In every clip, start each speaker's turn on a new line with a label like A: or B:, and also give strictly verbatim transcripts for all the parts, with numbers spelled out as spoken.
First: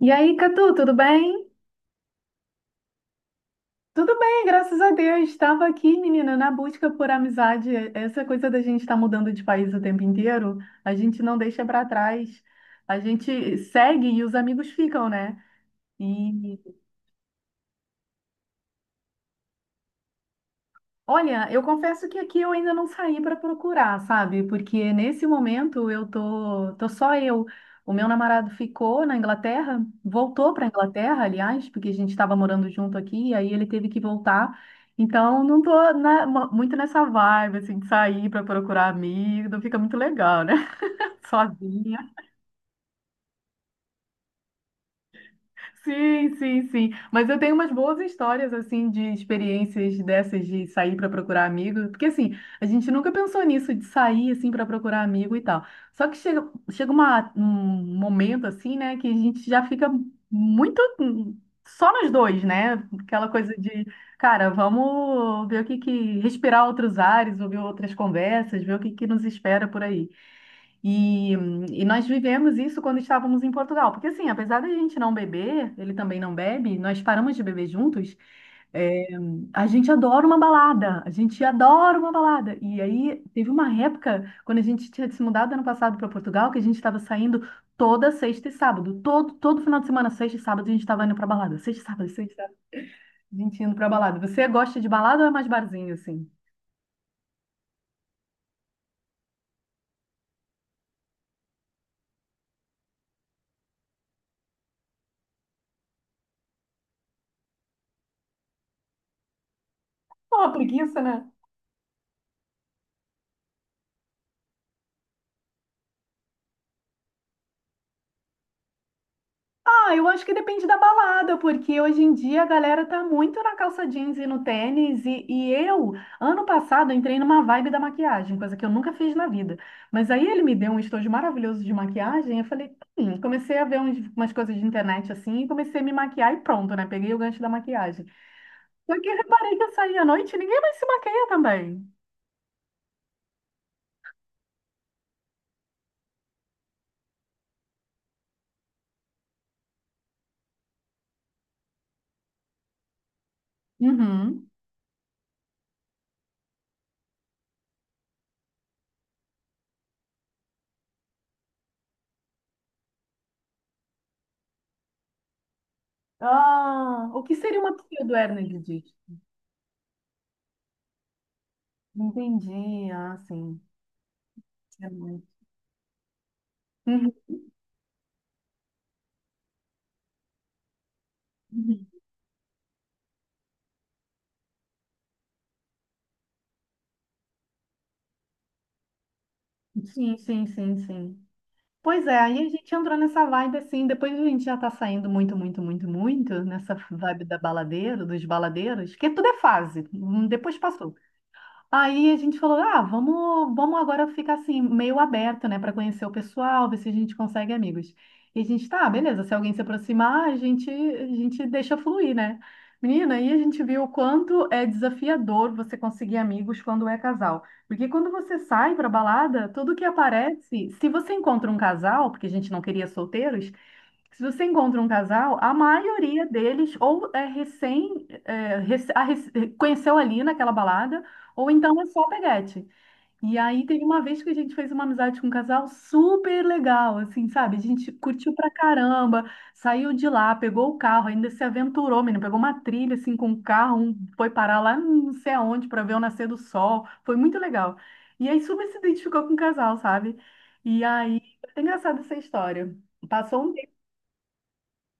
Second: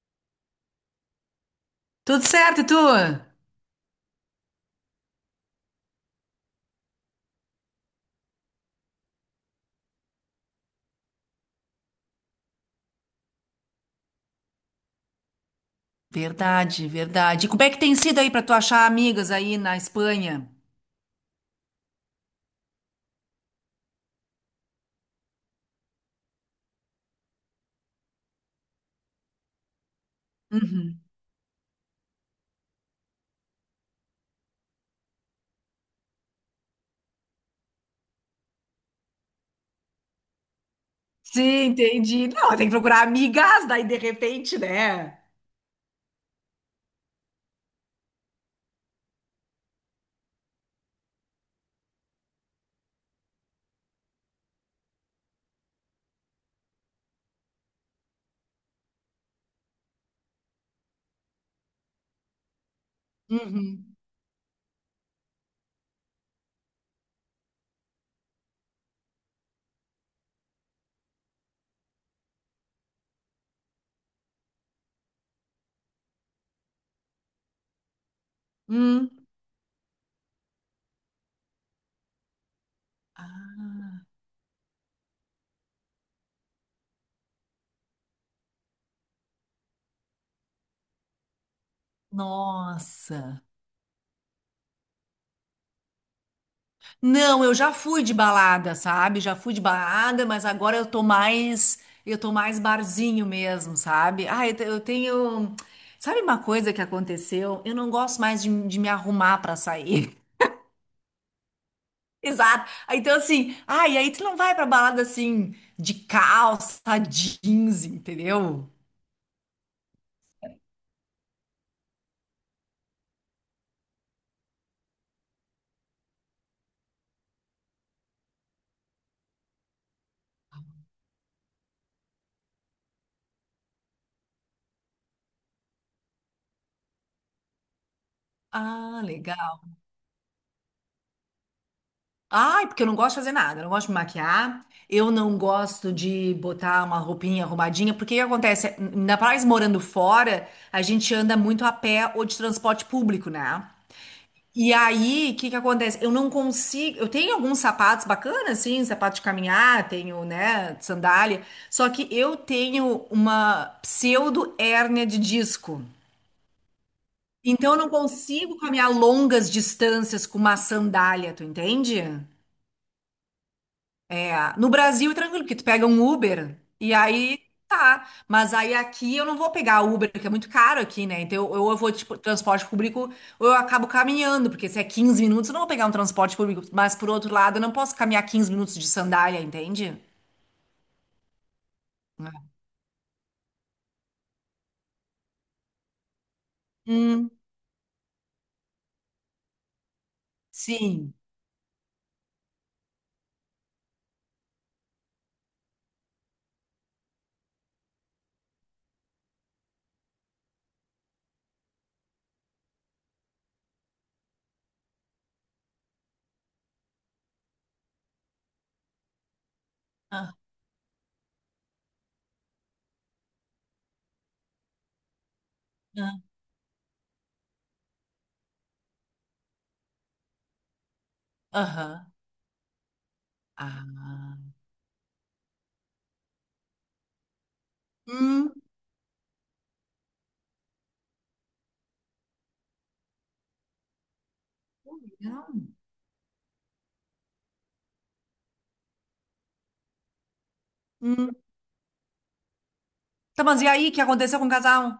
A: E aí, Catu, tudo bem?
B: Tudo certo, e tu?
A: Tudo bem, graças a Deus. Estava aqui, menina, na busca por amizade. Essa coisa da gente estar mudando de país o tempo inteiro, a gente não deixa para trás. A gente segue e os amigos ficam, né? E
B: Verdade, verdade. E como é que tem sido aí para tu achar amigas aí na Espanha?
A: Olha, eu confesso que aqui eu ainda não saí para procurar, sabe? Porque nesse momento eu tô, tô só eu. O meu namorado ficou na Inglaterra, voltou para a
B: Uhum.
A: Inglaterra, aliás, porque a gente estava morando junto aqui, e aí ele teve que voltar. Então não tô na- mu- muito nessa vibe assim de sair para procurar amigo, não fica muito legal, né?
B: Sim,
A: Sozinha.
B: entendi. Não, tem que procurar amigas, daí de repente, né?
A: Sim, sim, sim. Mas eu tenho umas boas histórias, assim, de experiências dessas de sair para procurar amigo. Porque, assim, a gente nunca pensou nisso, de sair, assim, para procurar amigo e tal. Só que chega, chega uma- um momento, assim, né, que a gente já fica muito, hum, só nós dois, né? Aquela coisa de,
B: Uhum.
A: cara, vamos ver o que que respirar outros ares, ouvir outras conversas, ver o que que nos espera por aí. E, e nós vivemos isso quando estávamos em Portugal, porque assim, apesar da gente não beber, ele também não bebe, nós paramos de beber juntos, é,
B: Hum.
A: a gente adora uma balada, a gente adora uma balada. E aí teve uma
B: Ah.
A: época, quando a gente tinha se mudado ano passado para Portugal, que a gente estava saindo toda sexta e sábado, todo, todo final de semana, sexta e sábado, a gente estava indo para balada, sexta e sábado, sexta e sábado, a
B: Nossa.
A: gente indo para balada. Você gosta de balada ou é mais barzinho assim?
B: Não, eu já fui de balada, sabe? Já fui de balada, mas agora eu tô mais, eu tô mais barzinho mesmo, sabe? Ah, eu te- eu tenho, sabe uma coisa que aconteceu? Eu não gosto mais de, de me arrumar para sair.
A: Pô, preguiça, né?
B: Exato. Aí, então, assim, ah, e aí tu não vai pra balada assim, de calça, jeans, entendeu?
A: Ah, eu acho que depende da balada, porque hoje em dia a galera tá muito na calça jeans e no tênis. E, e eu, ano passado, eu entrei numa vibe da maquiagem, coisa que eu nunca fiz na vida. Mas aí ele me deu um estojo maravilhoso de maquiagem. Eu falei, hum, comecei a ver uns- umas coisas de internet assim, e comecei a me maquiar e pronto, né? Peguei o gancho da maquiagem. Só
B: Ah,
A: que eu reparei que
B: legal.
A: eu saí à noite e ninguém mais se maquia também.
B: Ai, porque eu não gosto de fazer nada, eu não gosto de me maquiar, eu não gosto de botar uma roupinha arrumadinha, porque o que acontece? Ainda mais morando fora, a gente anda muito a pé ou de transporte público, né?
A: Uhum.
B: E aí, o que que acontece? Eu não consigo. Eu tenho alguns sapatos bacanas, assim, sapato de caminhar, tenho, né, sandália. Só que eu tenho uma pseudo hérnia de disco.
A: Ah, o que seria
B: Então
A: uma
B: eu não
A: pseudo-hernia
B: consigo
A: de
B: caminhar
A: disco?
B: longas distâncias com uma sandália, tu entende?
A: Entendi, ah, sim.
B: É, no
A: É
B: Brasil, é
A: muito.
B: tranquilo, porque tu pega um Uber e
A: Uhum.
B: aí tá. Mas aí aqui eu não vou pegar Uber, que é muito caro aqui, né? Então eu, ou eu vou tipo, transporte público ou eu acabo caminhando, porque se é quinze minutos, eu não vou pegar um transporte público. Mas por outro lado, eu não posso caminhar quinze minutos de sandália, entende?
A: Sim, sim, sim, sim. Pois é, aí a gente entrou nessa vibe assim, depois a gente já tá saindo muito, muito, muito, muito nessa vibe
B: Hum,
A: da baladeira, dos baladeiros, que tudo é fase, hum, depois passou.
B: sim.
A: Aí a gente falou, ah, vamos, vamos agora ficar assim, meio aberto, né, para conhecer o pessoal, ver se a gente consegue amigos. E a gente, tá, beleza, se alguém se aproximar, a gente, a gente deixa fluir, né? Menina, aí a gente viu o quanto é desafiador você conseguir amigos quando é casal. Porque quando você sai para balada, tudo que
B: Ah,
A: aparece, se você encontra um casal, porque a gente não queria solteiros, se você encontra um casal, a
B: ah.
A: maioria deles ou é recém, é, rec- a rec- conheceu ali naquela balada, ou então é só
B: Aham.
A: peguete. E aí teve uma vez que a
B: Ah.
A: gente fez uma amizade com um casal super legal, assim, sabe? A gente curtiu pra
B: Hum,
A: caramba, saiu de lá, pegou o carro, ainda se aventurou, menino, pegou uma trilha assim com o carro, um foi parar lá não sei
B: legal.
A: aonde pra ver o nascer do sol. Foi muito legal. E aí super se identificou com o casal, sabe? E aí,
B: Hum.
A: é engraçada essa história. Passou
B: Tá,
A: um
B: mas e aí, o que aconteceu com o casal?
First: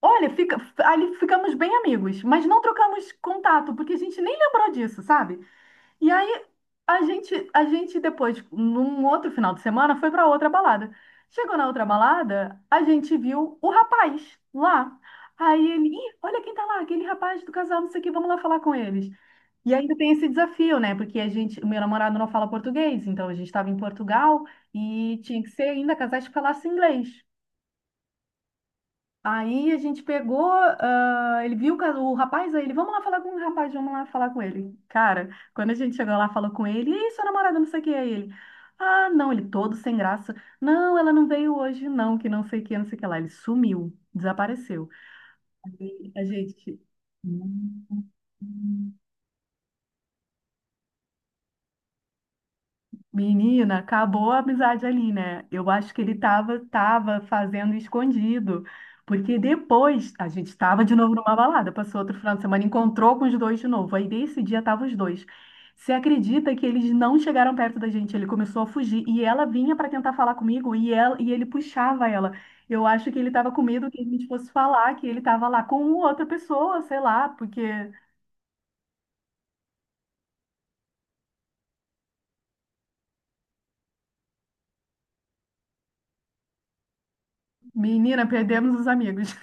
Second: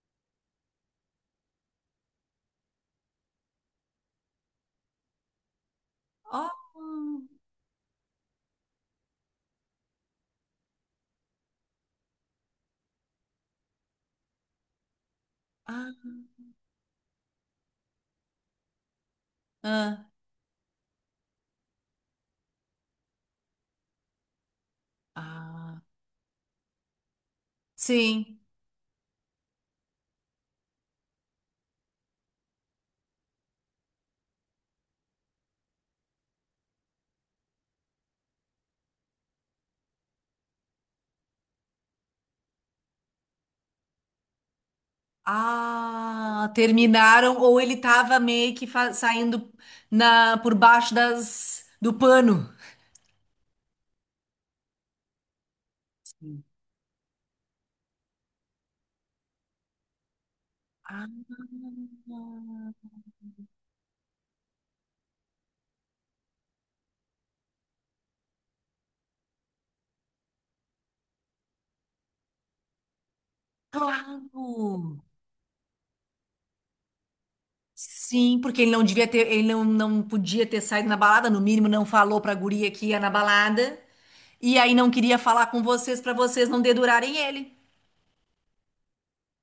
A: Olha, fica, ali ficamos bem amigos, mas não trocamos contato, porque a gente nem lembrou disso, sabe? E aí
B: Oh,
A: a gente, a gente depois, num outro final de semana, foi para outra balada. Chegou na outra balada, a gente viu o rapaz lá. Aí ele,
B: ah,
A: ih, olha quem tá lá, aquele rapaz do casal, não sei o que, vamos lá falar com eles. E ainda
B: ah,
A: tem esse desafio, né? Porque a gente, o meu namorado não fala português, então a gente estava em Portugal e tinha que ser
B: ah.
A: ainda casais que falassem inglês.
B: Sim.
A: Aí a gente pegou, ah, ele viu o ca- o rapaz, aí ele, vamos lá falar com o rapaz, vamos lá falar com ele. Cara, quando a gente chegou lá, falou com ele, e aí, sua namorada, não sei o que, aí ele, ah, não, ele todo sem graça, não, ela não veio hoje, não, que não sei o que, não sei o que lá. Ele sumiu, desapareceu. E a
B: Ah,
A: gente.
B: terminaram ou ele tava meio que fa- saindo na por baixo das do pano.
A: Menina, acabou a amizade ali, né? Eu acho que ele
B: Sim.
A: tava, tava fazendo escondido. Porque depois a gente estava de
B: Ah,
A: novo numa balada, passou outro final de semana, encontrou com os dois de novo. Aí nesse dia estavam os dois. Você acredita que eles não chegaram perto da gente? Ele começou a fugir e ela vinha para tentar falar comigo e, ela, e ele puxava ela. Eu acho que ele estava com medo que a gente fosse falar
B: claro.
A: que ele estava lá com outra pessoa, sei lá, porque,
B: Sim, porque ele não devia ter, ele não, não podia ter saído na balada, no mínimo não falou pra guria que ia na balada, e aí não queria falar com vocês pra vocês não dedurarem ele.
A: menina, perdemos os amigos.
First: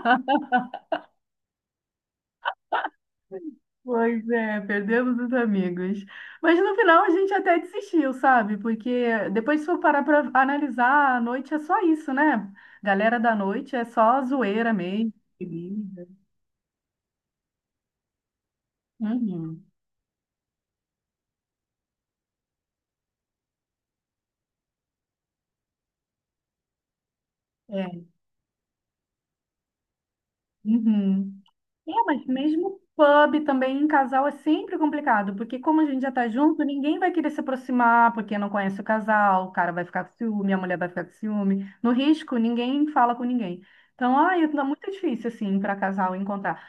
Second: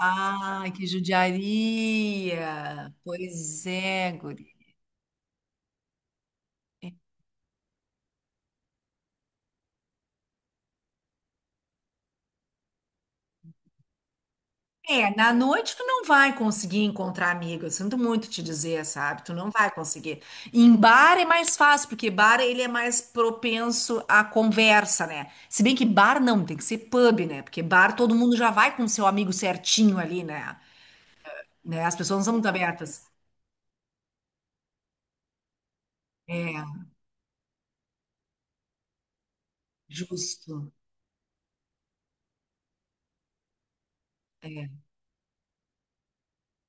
B: Ai, que judiaria. Pois é,
A: Pois
B: guria.
A: é, perdemos os amigos. Mas no final a gente até desistiu, sabe? Porque depois se for parar para analisar, a noite é só isso, né? Galera da noite é só zoeira mesmo.
B: É, na noite tu não
A: Bebida.
B: vai conseguir encontrar amigo. Eu sinto muito te dizer, sabe? Tu não
A: Uhum.
B: vai conseguir. Em bar é mais fácil, porque bar ele é mais propenso à conversa, né? Se bem que bar não, tem que ser pub, né? Porque bar
A: É.
B: todo mundo já vai com seu amigo certinho ali, né?
A: Uhum.
B: Né?
A: É,
B: As pessoas não
A: mas
B: são muito
A: mesmo
B: abertas.
A: pub também em casal é sempre complicado, porque como a gente já tá junto,
B: É,
A: ninguém vai querer se aproximar, porque não conhece o casal, o cara vai ficar com ciúme, a
B: justo.
A: mulher vai ficar com ciúme. No risco, ninguém fala com ninguém. Então, ai, é
B: É.
A: muito difícil, assim, para casal encontrar.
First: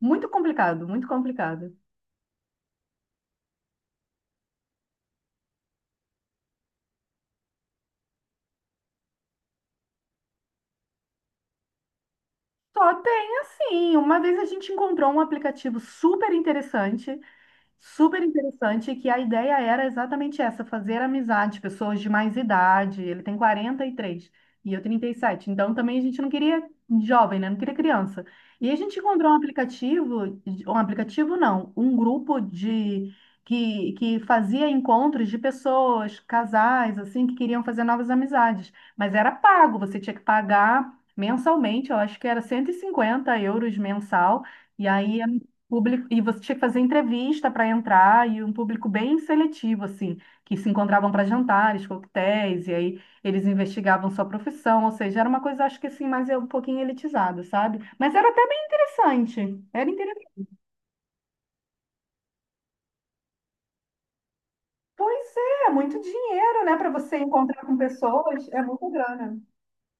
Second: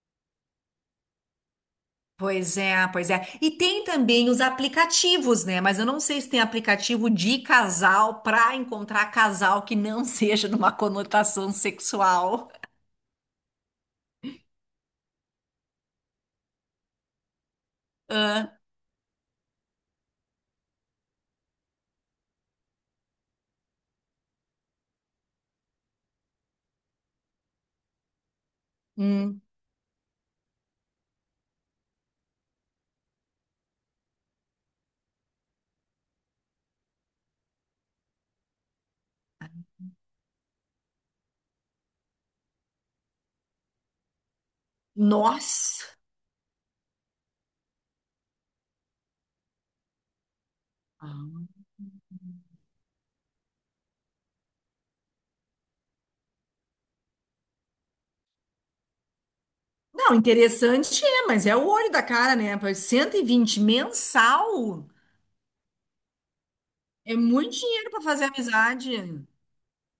A: Muito complicado, muito complicado.
B: Pois é, pois é. E tem também os aplicativos, né? Mas eu não sei se tem aplicativo de casal para encontrar casal que não seja numa conotação sexual.
A: Só tem assim, uma vez a gente encontrou um aplicativo super interessante super
B: Ah,
A: interessante que a ideia era exatamente essa, fazer amizade, pessoas de mais idade. Ele tem quarenta e três e eu trinta e sete. Então também a gente não queria jovem, né? Não queria criança. E a gente encontrou um
B: hum,
A: aplicativo, um aplicativo não, um grupo de que, que fazia encontros de pessoas, casais, assim, que queriam fazer novas amizades. Mas era pago, você tinha que pagar mensalmente, eu acho que era cento e cinquenta euros mensal. E aí
B: nossa!
A: público e você tinha que fazer entrevista para entrar e um público bem seletivo assim, que se encontravam para
B: Ah.
A: jantares, coquetéis e aí eles investigavam sua profissão, ou seja, era uma coisa acho que assim mais é um pouquinho elitizada, sabe? Mas era até bem interessante. Era
B: Não,
A: interessante.
B: interessante é, mas é o olho da cara, né? Pois cento e vinte mensal
A: Pois é, muito dinheiro, né, para
B: é
A: você
B: muito
A: encontrar com
B: dinheiro para fazer
A: pessoas, é muita
B: amizade.
A: grana.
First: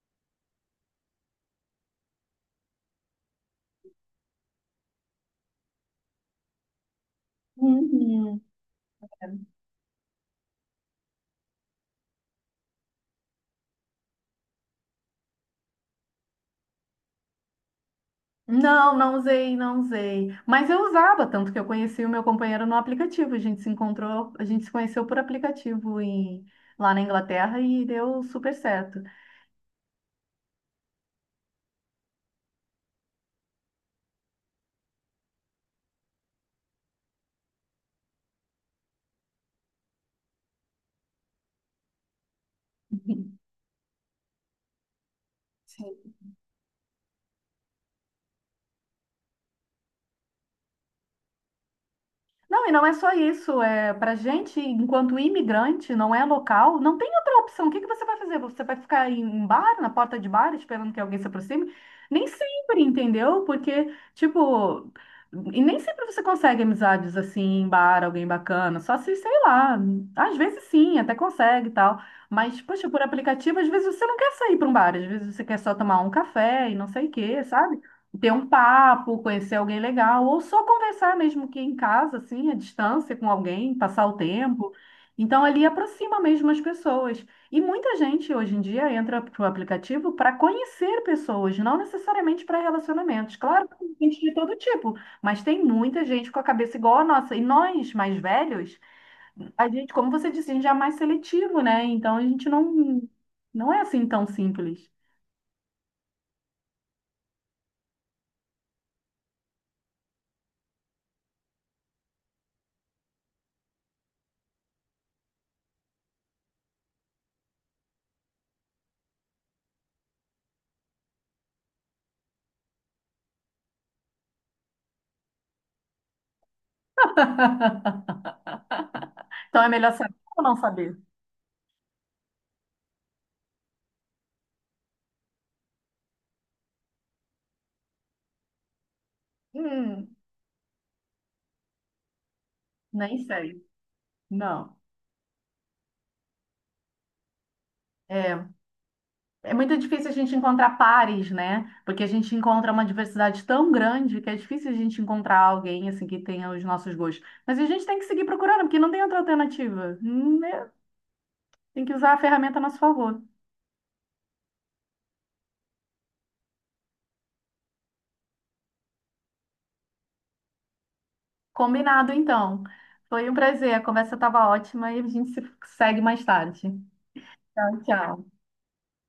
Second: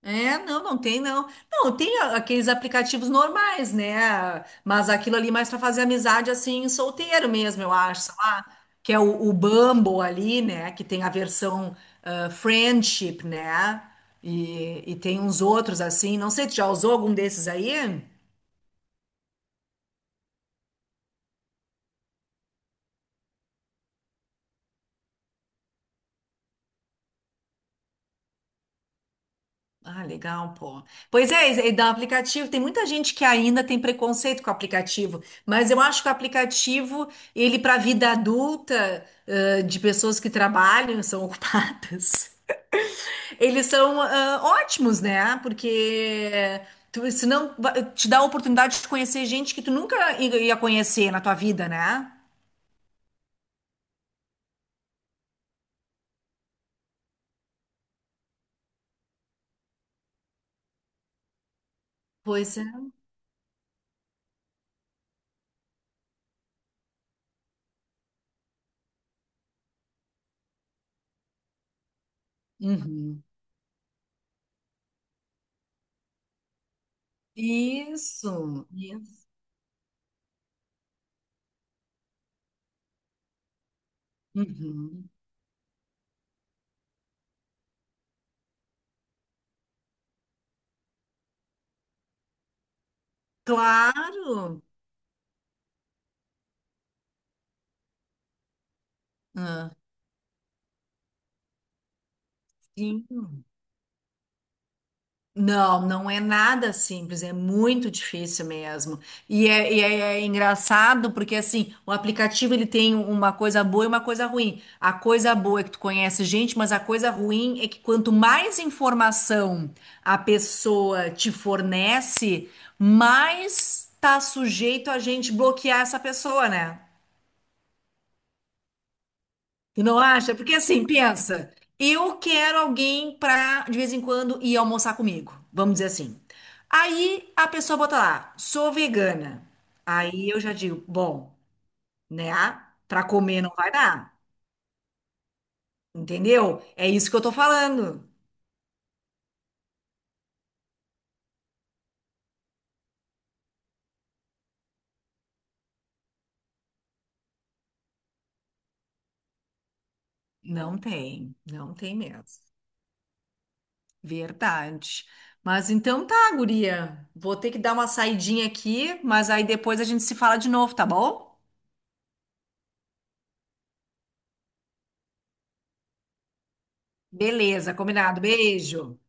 B: É, não, não tem não. Não, tem a- aqueles aplicativos normais, né? Mas aquilo ali mais para fazer amizade assim, solteiro mesmo, eu acho, sei
A: Uhum.
B: lá, que é o, o Bumble ali, né? Que tem a versão ah, friendship, né? E, e tem uns outros assim. Não sei, tu já usou algum desses aí?
A: Não, não usei, não usei. Mas eu usava, tanto que eu conheci o meu companheiro no aplicativo. A gente se encontrou, a gente se conheceu por aplicativo em- lá na Inglaterra e deu super certo.
B: Ah, legal, pô. Pois é, e da aplicativo, tem muita gente que ainda tem preconceito com o aplicativo, mas eu acho que o aplicativo, ele para a vida adulta, ãh, de pessoas que trabalham, são ocupadas, eles são, ãh, ótimos, né?
A: Sim.
B: Porque tu, senão va- te dá a oportunidade de conhecer gente que tu nunca i- ia conhecer na tua vida, né?
A: Não, e não é só isso. É, para gente, enquanto imigrante, não é local, não tem outra opção. O que que você vai fazer? Você vai ficar em bar, na porta de bar, esperando que alguém se aproxime? Nem
B: Pois é.
A: sempre, entendeu? Porque, tipo, e nem sempre você consegue amizades assim em bar, alguém bacana. Só se, sei lá, às vezes sim, até consegue e tal. Mas, poxa, por
B: Uhum.
A: aplicativo, às vezes você não quer sair para um bar, às vezes você quer só tomar um café e não sei o quê, sabe? Ter um
B: Isso,
A: papo,
B: isso.
A: conhecer alguém legal, ou só conversar mesmo que em casa, assim, à distância com alguém, passar o tempo.
B: Uhum.
A: Então, ali aproxima mesmo as pessoas. E muita gente hoje em dia entra para o aplicativo para conhecer pessoas, não necessariamente para relacionamentos. Claro que tem gente de todo
B: Claro.
A: tipo, mas tem muita gente com a cabeça igual a nossa. E nós, mais velhos, a
B: Ah,
A: gente, como você disse, a gente é mais seletivo, né? Então, a gente não,
B: sim.
A: não é assim tão simples.
B: Não, não é nada simples, é muito difícil mesmo. E é, e é- é engraçado porque assim, o aplicativo ele tem uma coisa boa e uma coisa ruim. A coisa boa é que tu conhece gente, mas a coisa ruim é que quanto mais informação a pessoa te fornece, mais tá sujeito a gente bloquear essa pessoa, né?
A: Então, é
B: Tu
A: melhor
B: não
A: saber
B: acha?
A: ou não
B: Porque assim,
A: saber?
B: pensa, eu quero alguém pra de vez em quando ir almoçar comigo, vamos dizer assim. Aí a pessoa bota lá, sou vegana.
A: Hum.
B: Aí eu já digo, bom, né? Pra
A: Nem
B: comer não
A: sei.
B: vai dar,
A: Não.
B: entendeu? É isso que eu tô falando.
A: É, é muito difícil a gente encontrar pares, né? Porque a gente encontra uma diversidade tão grande que é difícil a gente encontrar alguém assim que tenha os nossos gostos. Mas a gente tem que seguir procurando, porque não tem outra alternativa. Hum, né?
B: Não tem, não
A: Tem que
B: tem
A: usar a
B: mesmo.
A: ferramenta a nosso favor.
B: Verdade. Mas então tá, guria. Vou ter que dar uma saidinha aqui, mas aí depois a gente se fala de novo, tá bom?
A: Combinado, então. Foi um prazer. A conversa estava ótima e a gente se segue mais tarde.
B: Beleza,
A: Tchau,
B: combinado.
A: tchau.
B: Beijo.